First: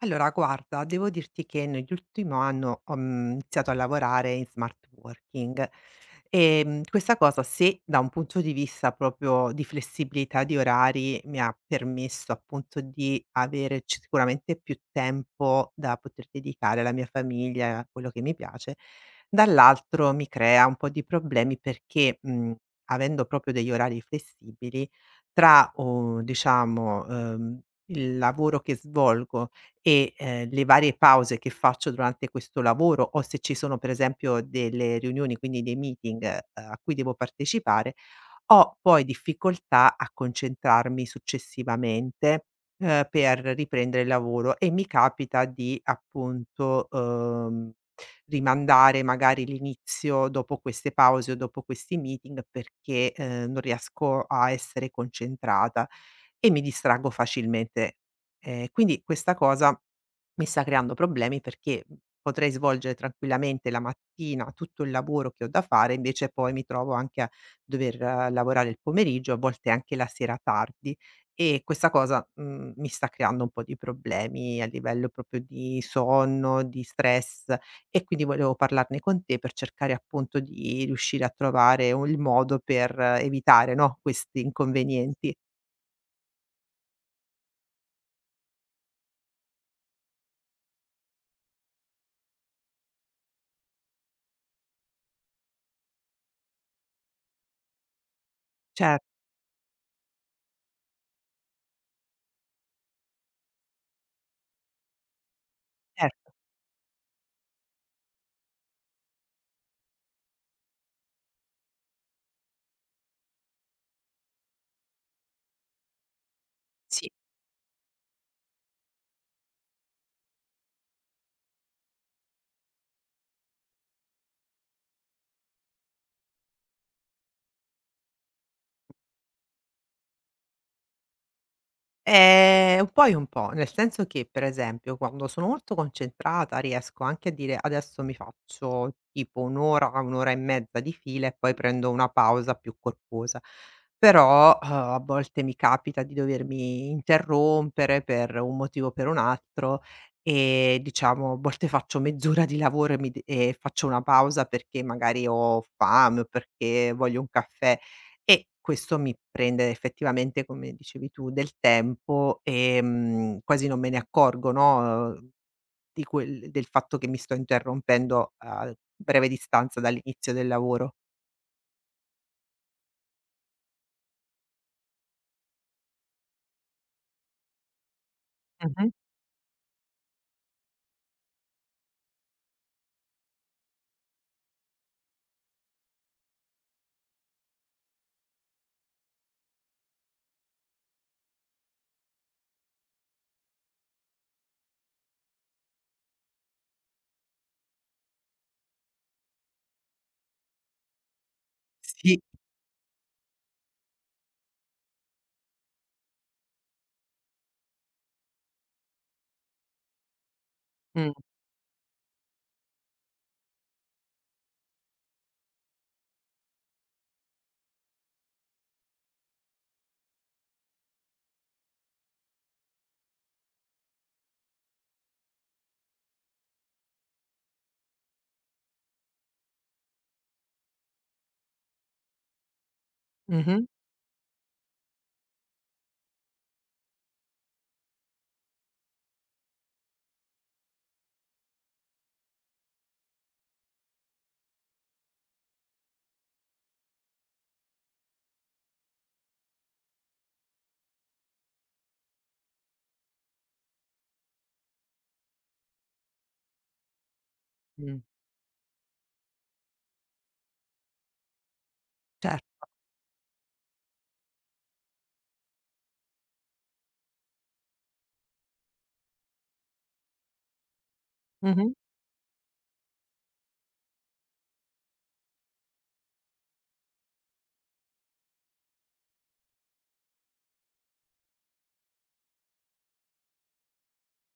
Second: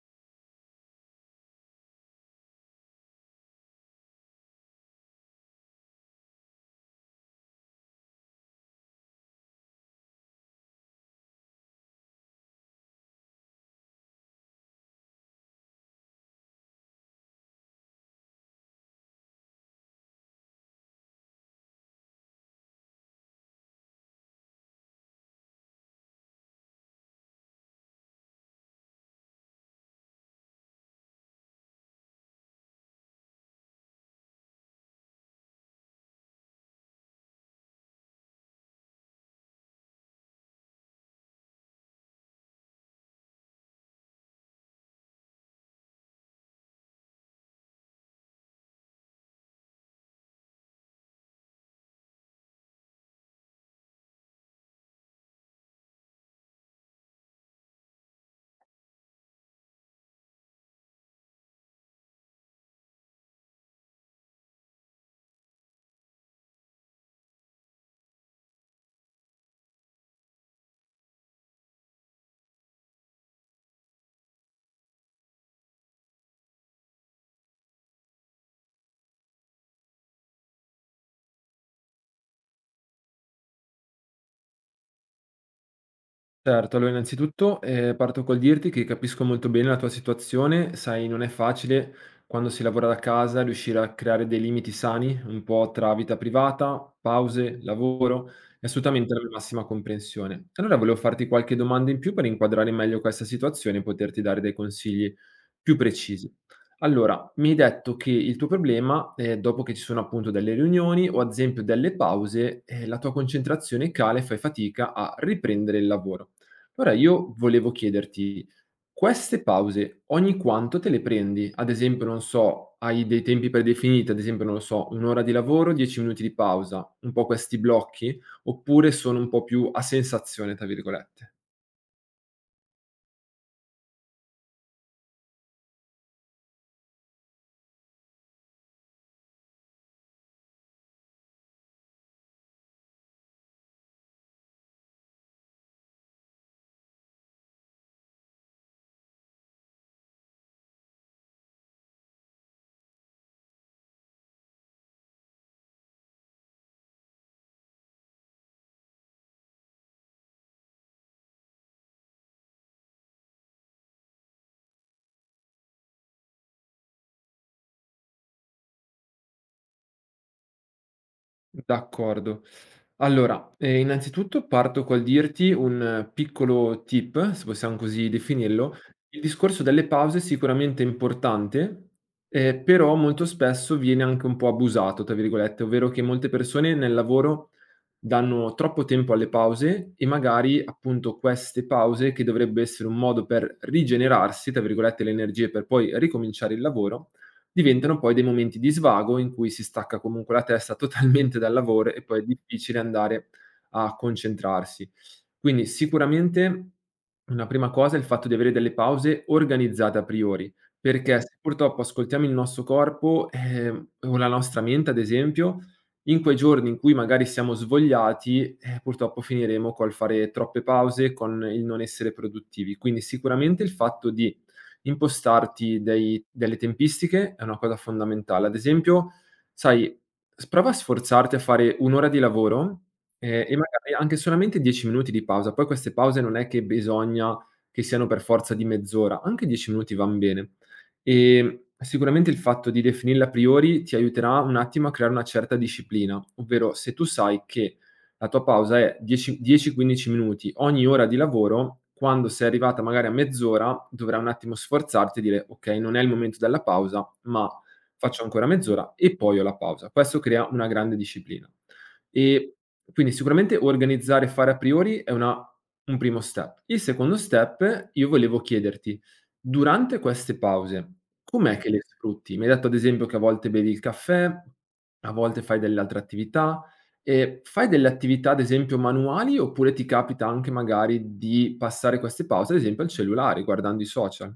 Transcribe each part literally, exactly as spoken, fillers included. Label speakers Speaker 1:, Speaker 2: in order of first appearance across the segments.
Speaker 1: Allora, guarda, devo dirti che nell'ultimo anno ho mm, iniziato a lavorare in smart working e mm, questa cosa, se da un punto di vista proprio di flessibilità di orari, mi ha permesso appunto di avere ci- sicuramente più tempo da poter dedicare alla mia famiglia, a quello che mi piace, dall'altro mi crea un po' di problemi perché mm, avendo proprio degli orari flessibili, tra oh, diciamo ehm, il lavoro che svolgo e, ehm, le varie pause che faccio durante questo lavoro o se ci sono per esempio delle riunioni, quindi dei meeting, ehm, a cui devo partecipare, ho poi difficoltà a concentrarmi successivamente, ehm, per riprendere il lavoro e mi capita di appunto, uhm, rimandare magari l'inizio dopo queste pause o dopo questi meeting perché, ehm, non riesco a essere concentrata. E mi distraggo facilmente. Ehm, quindi questa cosa mi sta creando problemi perché, mhmm, potrei svolgere tranquillamente la mattina tutto il lavoro che ho da fare, invece poi mi trovo anche a dover eh, lavorare il pomeriggio, a volte anche la sera tardi e questa cosa, mhmm, mi sta creando un po' di problemi a livello proprio di sonno, di stress e quindi volevo parlarne con te per cercare appunto di riuscire a trovare un il modo per eh, evitare, no, questi inconvenienti.
Speaker 2: Certo, allora innanzitutto, ehm, parto col dirti che capisco molto bene la tua situazione. Sai, non è facile quando si lavora da casa riuscire a creare dei limiti sani, un po' tra vita privata, pause, lavoro, e
Speaker 1: Certo.
Speaker 2: assolutamente la mia massima comprensione. Allora volevo farti qualche domanda in più per inquadrare meglio questa situazione e poterti dare dei consigli più
Speaker 1: Certo,
Speaker 2: precisi. Allora, mi hai detto che il tuo problema è dopo che ci sono appunto delle riunioni o ad esempio delle pause, ehm, la tua concentrazione cala e fai fatica a riprendere il lavoro. Allora
Speaker 1: sì.
Speaker 2: io volevo chiederti, queste pause ogni quanto te le prendi? Ad esempio, non so, hai dei tempi predefiniti, ad esempio, non lo so, un ora di lavoro, dieci minuti di pausa, un po' questi blocchi, oppure sono un po' più "a sensazione" tra virgolette?
Speaker 1: Ehm, un po' e un po', nel senso che, per esempio, quando sono molto concentrata riesco anche a dire: "Adesso mi faccio tipo un' ora, un' ora e mezza di fila e poi prendo una pausa più corposa". Però, uhm, a volte mi capita di dovermi interrompere per un motivo o per un altro e diciamo, a volte faccio mezz'ora di lavoro e mi de e faccio una pausa perché magari ho fame o perché voglio un caffè. E questo mi prende effettivamente, come dicevi tu, del tempo, ehm, quasi non me ne accorgo, no, uhm, di quel del fatto che mi sto interrompendo a breve distanza dall'inizio del lavoro.
Speaker 2: D'accordo. Allora, ehm, innanzitutto parto col dirti un eh, piccolo tip, se possiamo così definirlo.
Speaker 1: Mh-mh.
Speaker 2: Il discorso delle pause è sicuramente importante, ehm, però molto spesso viene anche un po' "abusato", tra virgolette, ovvero che molte persone nel lavoro danno troppo tempo alle pause e magari appunto queste pause, che dovrebbe essere un modo per "rigenerarsi" tra virgolette le energie per poi ricominciare il lavoro, diventano poi dei momenti di svago in cui si stacca comunque la testa totalmente dal lavoro e poi
Speaker 1: Sì.
Speaker 2: è difficile andare a concentrarsi. Quindi sicuramente una prima cosa è il fatto di avere delle pause organizzate a priori,
Speaker 1: Mh.
Speaker 2: perché Mh. se purtroppo ascoltiamo il nostro corpo, ehm, o la nostra mente ad esempio, in quei giorni in cui magari siamo svogliati, eh, purtroppo finiremo col fare troppe pause, con il non essere produttivi. Quindi sicuramente il fatto di impostarti dei delle tempistiche è una cosa fondamentale. Ad esempio, sai, s prova a sforzarti a fare uno ora di lavoro, ehm, e
Speaker 1: Mh-mh.
Speaker 2: magari anche solamente dieci minuti di pausa. Poi queste pause non è che bisogna che siano per forza di mezz'ora, anche dieci minuti van bene. Ehm, sicuramente il fatto di definirla a priori ti aiuterà un attimo a creare una certa disciplina, ovvero se tu sai che la tua pausa è dieci dieci quindici minuti ogni ora di lavoro, quando sei arrivata magari a mezz'ora dovrai un attimo sforzarti e dire: "Okay, non è il momento della pausa, ma
Speaker 1: Mh.
Speaker 2: faccio ancora mezz'ora e poi ho la pausa." Questo crea una grande disciplina.
Speaker 1: Cer
Speaker 2: E quindi sicuramente organizzare e fare a priori è una un primo step. Il secondo step io volevo chiederti: durante queste pause, com'è che Mh.
Speaker 1: Mh-mh.
Speaker 2: le sfrutti? Mi hai detto ad esempio che a volte bevi il caffè, a volte fai delle altre attività, ehm, fai delle attività ad esempio manuali, oppure ti capita anche magari di passare queste pause ad esempio al cellulare, guardando i social?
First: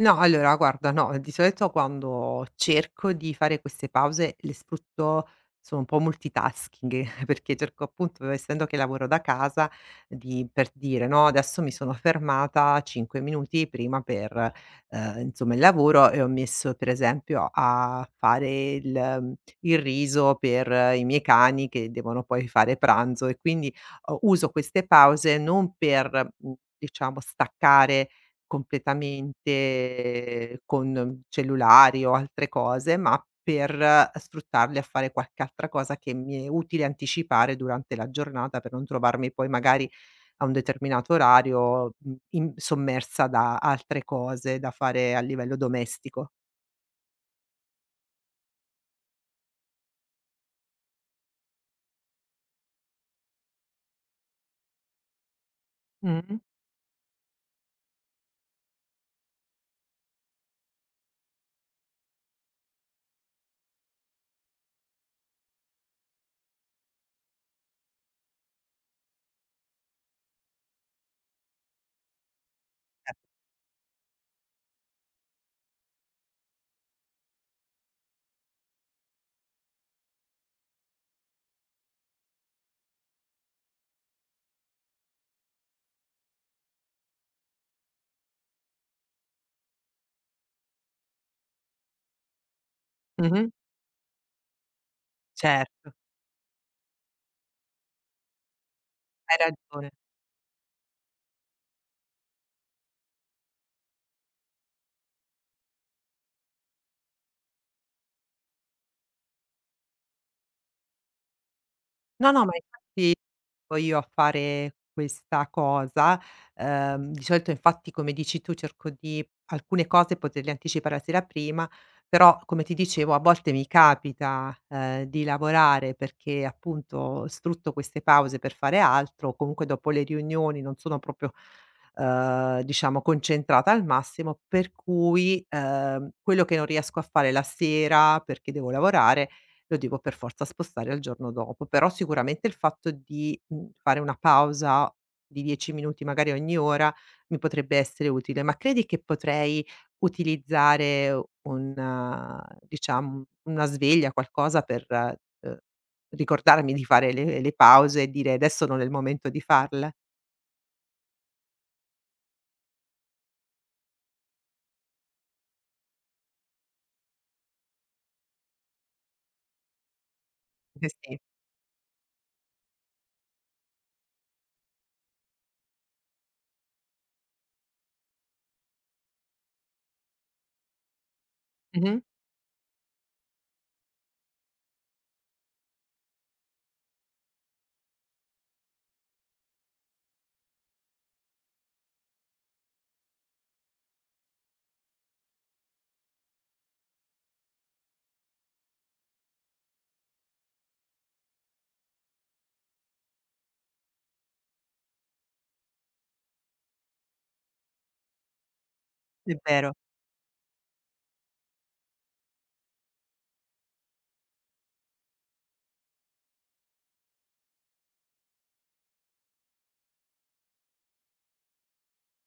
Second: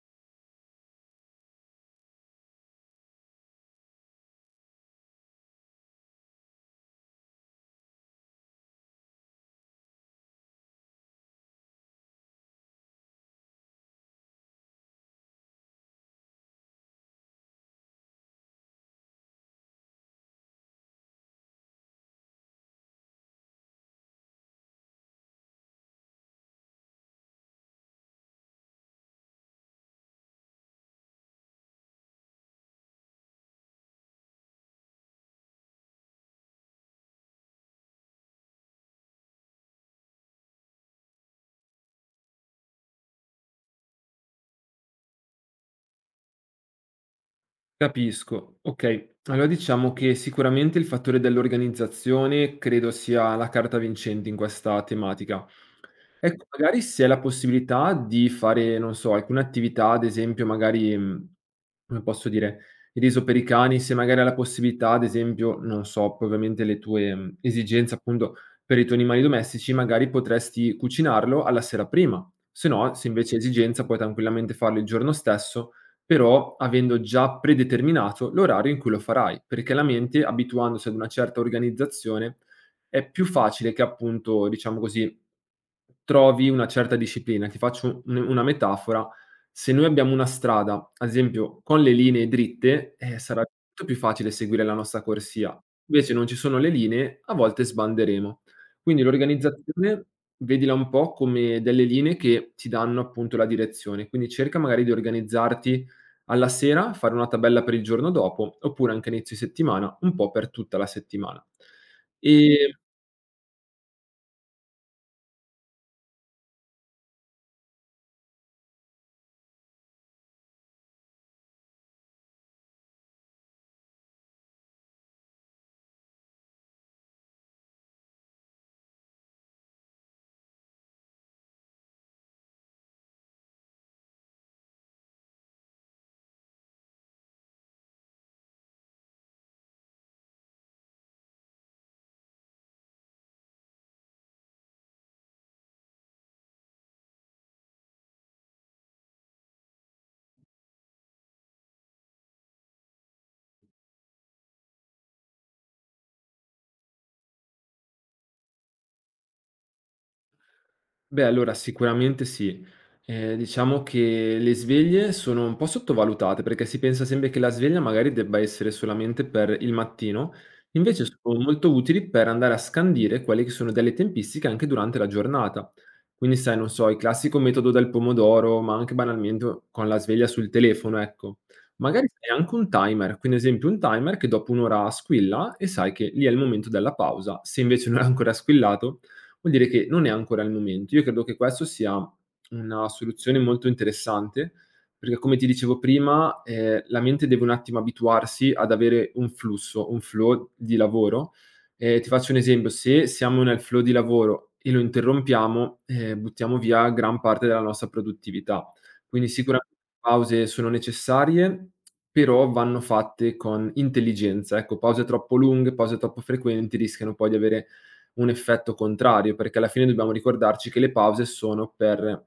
Speaker 1: No, allora guarda, no, di solito quando cerco di fare queste pause le sfrutto, sono un po' multitasking, perché cerco appunto, essendo che lavoro da casa, di per dire, no, adesso mi sono fermata cinque minuti prima per, eh, insomma, il lavoro e ho messo per esempio a fare il, ehm, il riso per eh, i miei cani che devono poi fare pranzo e quindi eh, uso queste pause non per, mm, diciamo, staccare completamente con cellulari o altre cose, ma per sfruttarli a fare qualche altra cosa che mi è utile anticipare durante la giornata per non trovarmi poi magari a un determinato orario, mhmm, in sommersa da altre cose da fare a livello domestico.
Speaker 2: Capisco. Okay, allora diciamo che sicuramente il fattore dell'organizzazione credo sia la carta vincente in questa tematica.
Speaker 1: Mh-mh,
Speaker 2: Ecco, magari se hai la possibilità di fare, non so, alcune attività, ad esempio magari, mhmm, come posso dire, il riso per i cani, se magari hai la possibilità, ad esempio, non so, poi ovviamente le tue, mhmm, esigenze appunto per i tuoi animali domestici, magari potresti cucinarlo alla sera prima, se no, se invece hai esigenza puoi tranquillamente farlo il giorno stesso però avendo già predeterminato l'orario in cui lo farai, perché la mente abituandosi ad una certa organizzazione è più facile che appunto, diciamo così, trovi una certa disciplina. Ti faccio un- una metafora: se noi abbiamo una strada, ad esempio con le linee dritte, eh, sarà
Speaker 1: mh-mh,
Speaker 2: molto più facile seguire la nostra corsia,
Speaker 1: certo,
Speaker 2: invece non ci sono le linee, a volte sbanderemo. Quindi
Speaker 1: hai ragione.
Speaker 2: l'organizzazione vedila un po' come delle linee che ti danno appunto la direzione, quindi cerca magari di organizzarti alla sera fare una tabella per il giorno dopo, oppure anche a inizio settimana, un po' per tutta la settimana.
Speaker 1: No, no, ma
Speaker 2: Ehm
Speaker 1: infatti poi io a fare questa cosa, ehm, di solito infatti come dici tu cerco di alcune cose poterle anticipare la sera prima, però come ti dicevo a volte mi capita, ehm, di lavorare perché appunto sfrutto queste pause per fare altro, comunque dopo le riunioni non sono proprio, ehm, diciamo concentrata al massimo, per cui, ehm, quello che non riesco a fare la sera perché devo lavorare lo devo per forza spostare al giorno dopo. Però sicuramente il fatto di, mhmm, fare una pausa di dieci minuti magari ogni ora mi potrebbe essere utile. Ma credi che potrei utilizzare un, diciamo, una sveglia, qualcosa per, uhm, ricordarmi di fare le le pause e dire: "Adesso non è il momento di farle"?
Speaker 2: Beh, allora sicuramente sì. Ehm, diciamo che le sveglie sono un po' sottovalutate, perché si pensa sempre che la sveglia magari debba essere solamente per il mattino,
Speaker 1: Eh
Speaker 2: invece Mh.
Speaker 1: sì.
Speaker 2: sono molto utili per andare a scandire quelle che sono delle tempistiche anche durante la giornata. Quindi sai, non so, il classico metodo del pomodoro, ma anche banalmente con la sveglia sul telefono, ecco.
Speaker 1: Mh-mh.
Speaker 2: Magari sai anche un timer, quindi ad esempio un timer che dopo un ora squilla e sai che lì è il momento della pausa. Se invece non è ancora squillato vuol dire che non è ancora il momento. Io credo che questo sia una soluzione molto interessante, perché come ti dicevo prima, ehm, la mente deve un attimo abituarsi ad avere un flusso, un flow di lavoro. Ehm, ti faccio un esempio: se siamo nel flow di lavoro e lo interrompiamo, ehm, buttiamo via gran parte della nostra produttività. Quindi
Speaker 1: È vero.
Speaker 2: sicuramente le pause sono necessarie, però vanno fatte con intelligenza. Ecco, pause troppo lunghe, pause troppo frequenti rischiano poi di avere un effetto contrario, perché alla fine dobbiamo ricordarci che le pause sono per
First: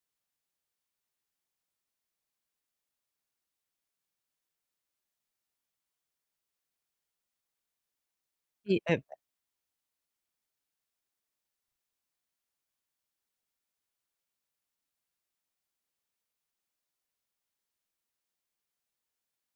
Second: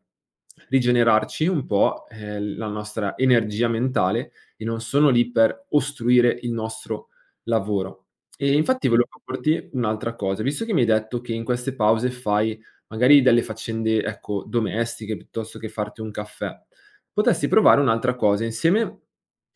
Speaker 2: rigenerarci un po', ehm, la nostra energia mentale e non sono lì per ostruire il nostro lavoro. E
Speaker 1: Sì.
Speaker 2: infatti
Speaker 1: È ve
Speaker 2: volevo proporti un'altra cosa, visto che mi hai detto che in queste pause fai magari delle faccende, ecco, domestiche piuttosto che farti un caffè, potresti provare un'altra cosa insieme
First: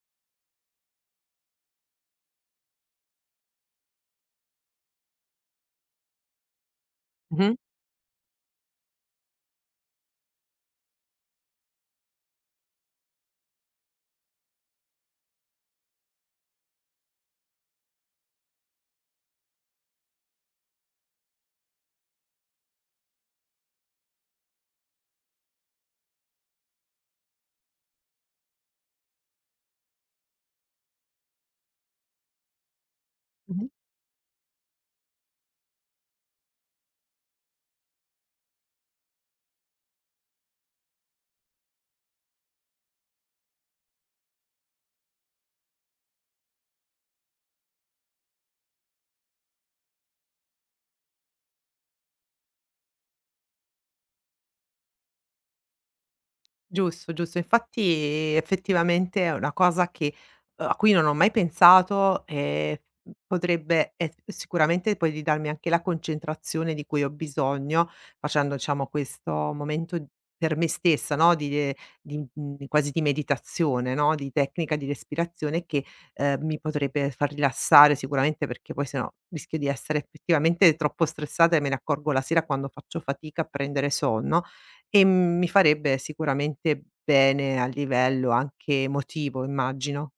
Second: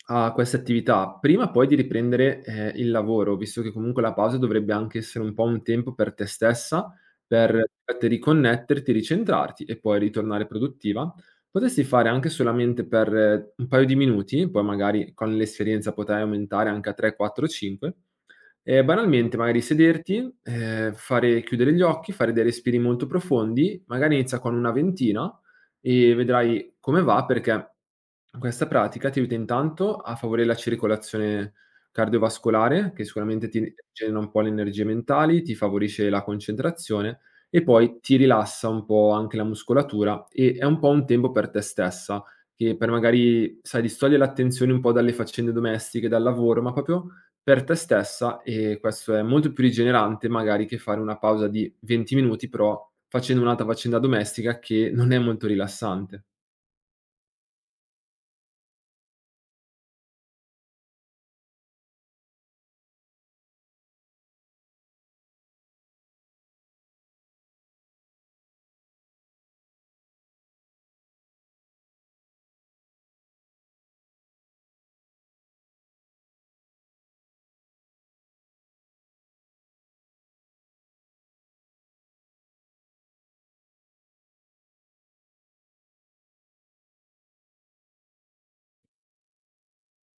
Speaker 2: a queste attività, prima poi di riprendere, ehm, il lavoro, visto che comunque la pausa dovrebbe anche essere un po' un tempo per te stessa,
Speaker 1: mh-mh.
Speaker 2: per te riconnetterti, ricentrarti e poi ritornare produttiva. Potresti fare anche solamente per eh, un paio di minuti, poi magari con l'esperienza potrai aumentare anche a tre, quattro, cinque, ehm, banalmente magari sederti, ehm, fare chiudere gli occhi, fare dei respiri molto profondi, magari inizia con una ventina e vedrai come va perché questa pratica ti aiuta intanto a favorire la circolazione cardiovascolare, che sicuramente ti
Speaker 1: Mh-mh.
Speaker 2: rigenera un po' le energie mentali, ti favorisce la concentrazione e poi ti rilassa un po' anche la muscolatura e è un po' un tempo per te stessa, che per magari, sai, distogliere l'attenzione un po' dalle faccende domestiche, dal lavoro, ma proprio per te stessa e questo è molto più rigenerante magari che fare una pausa di venti minuti, però facendo un'altra faccenda domestica che non è molto rilassante.
Speaker 1: Giusto, giusto. Infatti effettivamente è una cosa che, uhm, a cui non ho mai pensato e potrebbe e sicuramente poi di darmi anche la concentrazione di cui ho bisogno facendo, diciamo, questo momento per me stessa, no, di de di mhmm, quasi di meditazione, no, di tecnica di respirazione che, ehm, mi potrebbe far rilassare sicuramente perché poi sennò rischio di essere effettivamente troppo stressata e me ne accorgo la sera quando faccio fatica a prendere sonno. E mi farebbe sicuramente bene a livello anche emotivo, immagino.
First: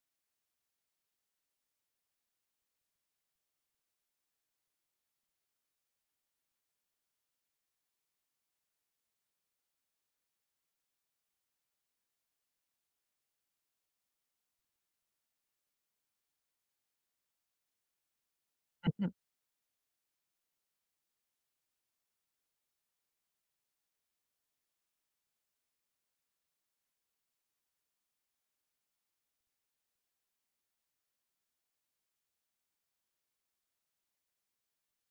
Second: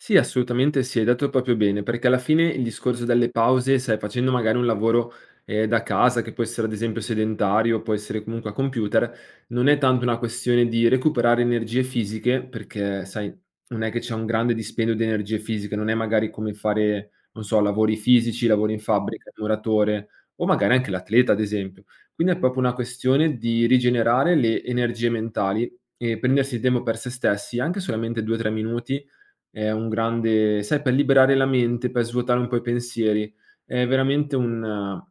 Speaker 2: Sì, assolutamente sì, hai detto proprio bene, perché alla fine il discorso delle pause, stai facendo magari un lavoro eh, da casa, che può essere ad esempio sedentario, può essere comunque a computer, non è tanto una questione di recuperare energie fisiche, perché sai, non è che c'è un grande dispendio di energie fisiche, non è magari come fare, non so, lavori fisici, lavori in
Speaker 1: Mh-mh,
Speaker 2: fabbrica, il muratore o magari anche l'atleta, ad esempio. Quindi è proprio una questione di rigenerare le energie mentali e prendersi il tempo per se stessi, anche solamente due tre minuti è un grande sai per liberare la mente, per svuotare un po' i pensieri. È veramente un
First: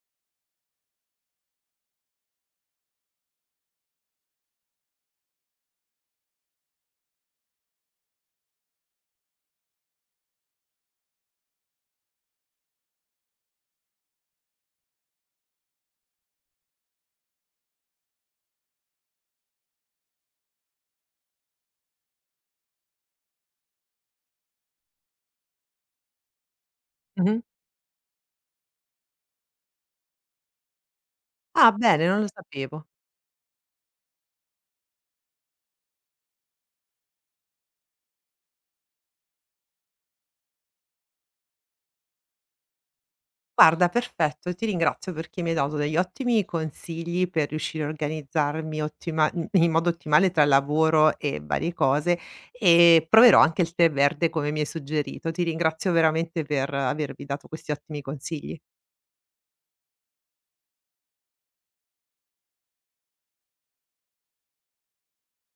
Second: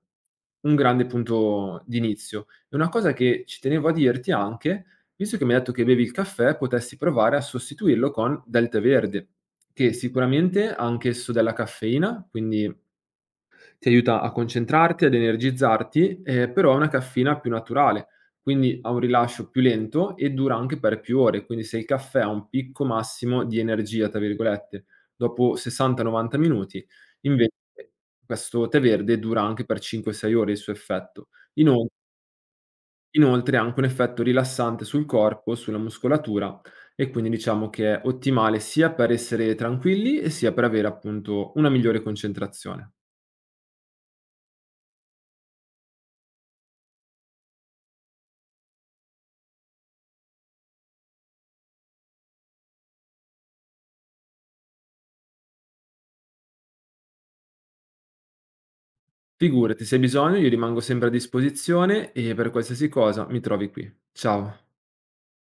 Speaker 2: un grande punto d'inizio. E una cosa che ci tenevo a dirti anche, visto che mi hai detto che bevi il caffè, potessi provare a sostituirlo con del tè verde, che sicuramente ha anch'esso della caffeina, quindi ti aiuta a concentrarti, ad energizzarti, ehm, però è una caffeina più naturale, quindi ha un rilascio più lento e dura anche per più ore. Quindi se il caffè ha un "picco massimo di energia", tra virgolette, dopo sessanta, novanta minuti,
Speaker 1: mh-mh.
Speaker 2: invece questo tè verde dura anche per cinque, sei ore il suo effetto.
Speaker 1: Ah,
Speaker 2: Inon
Speaker 1: bene, non lo sapevo.
Speaker 2: Inoltre ha anche un effetto rilassante sul corpo, sulla muscolatura e quindi diciamo che è ottimale sia per essere tranquilli e sia per avere appunto una migliore concentrazione.
Speaker 1: Guarda, perfetto, ti ringrazio perché mi hai dato degli ottimi consigli per riuscire a organizzarmi ottima mhmm, in modo ottimale tra lavoro e varie cose, e proverò anche il tè verde come mi hai suggerito. Ti ringrazio veramente per avermi dato questi ottimi consigli.
Speaker 2: Figurati, se hai bisogno io rimango sempre a disposizione e per qualsiasi cosa mi trovi qui. Ciao.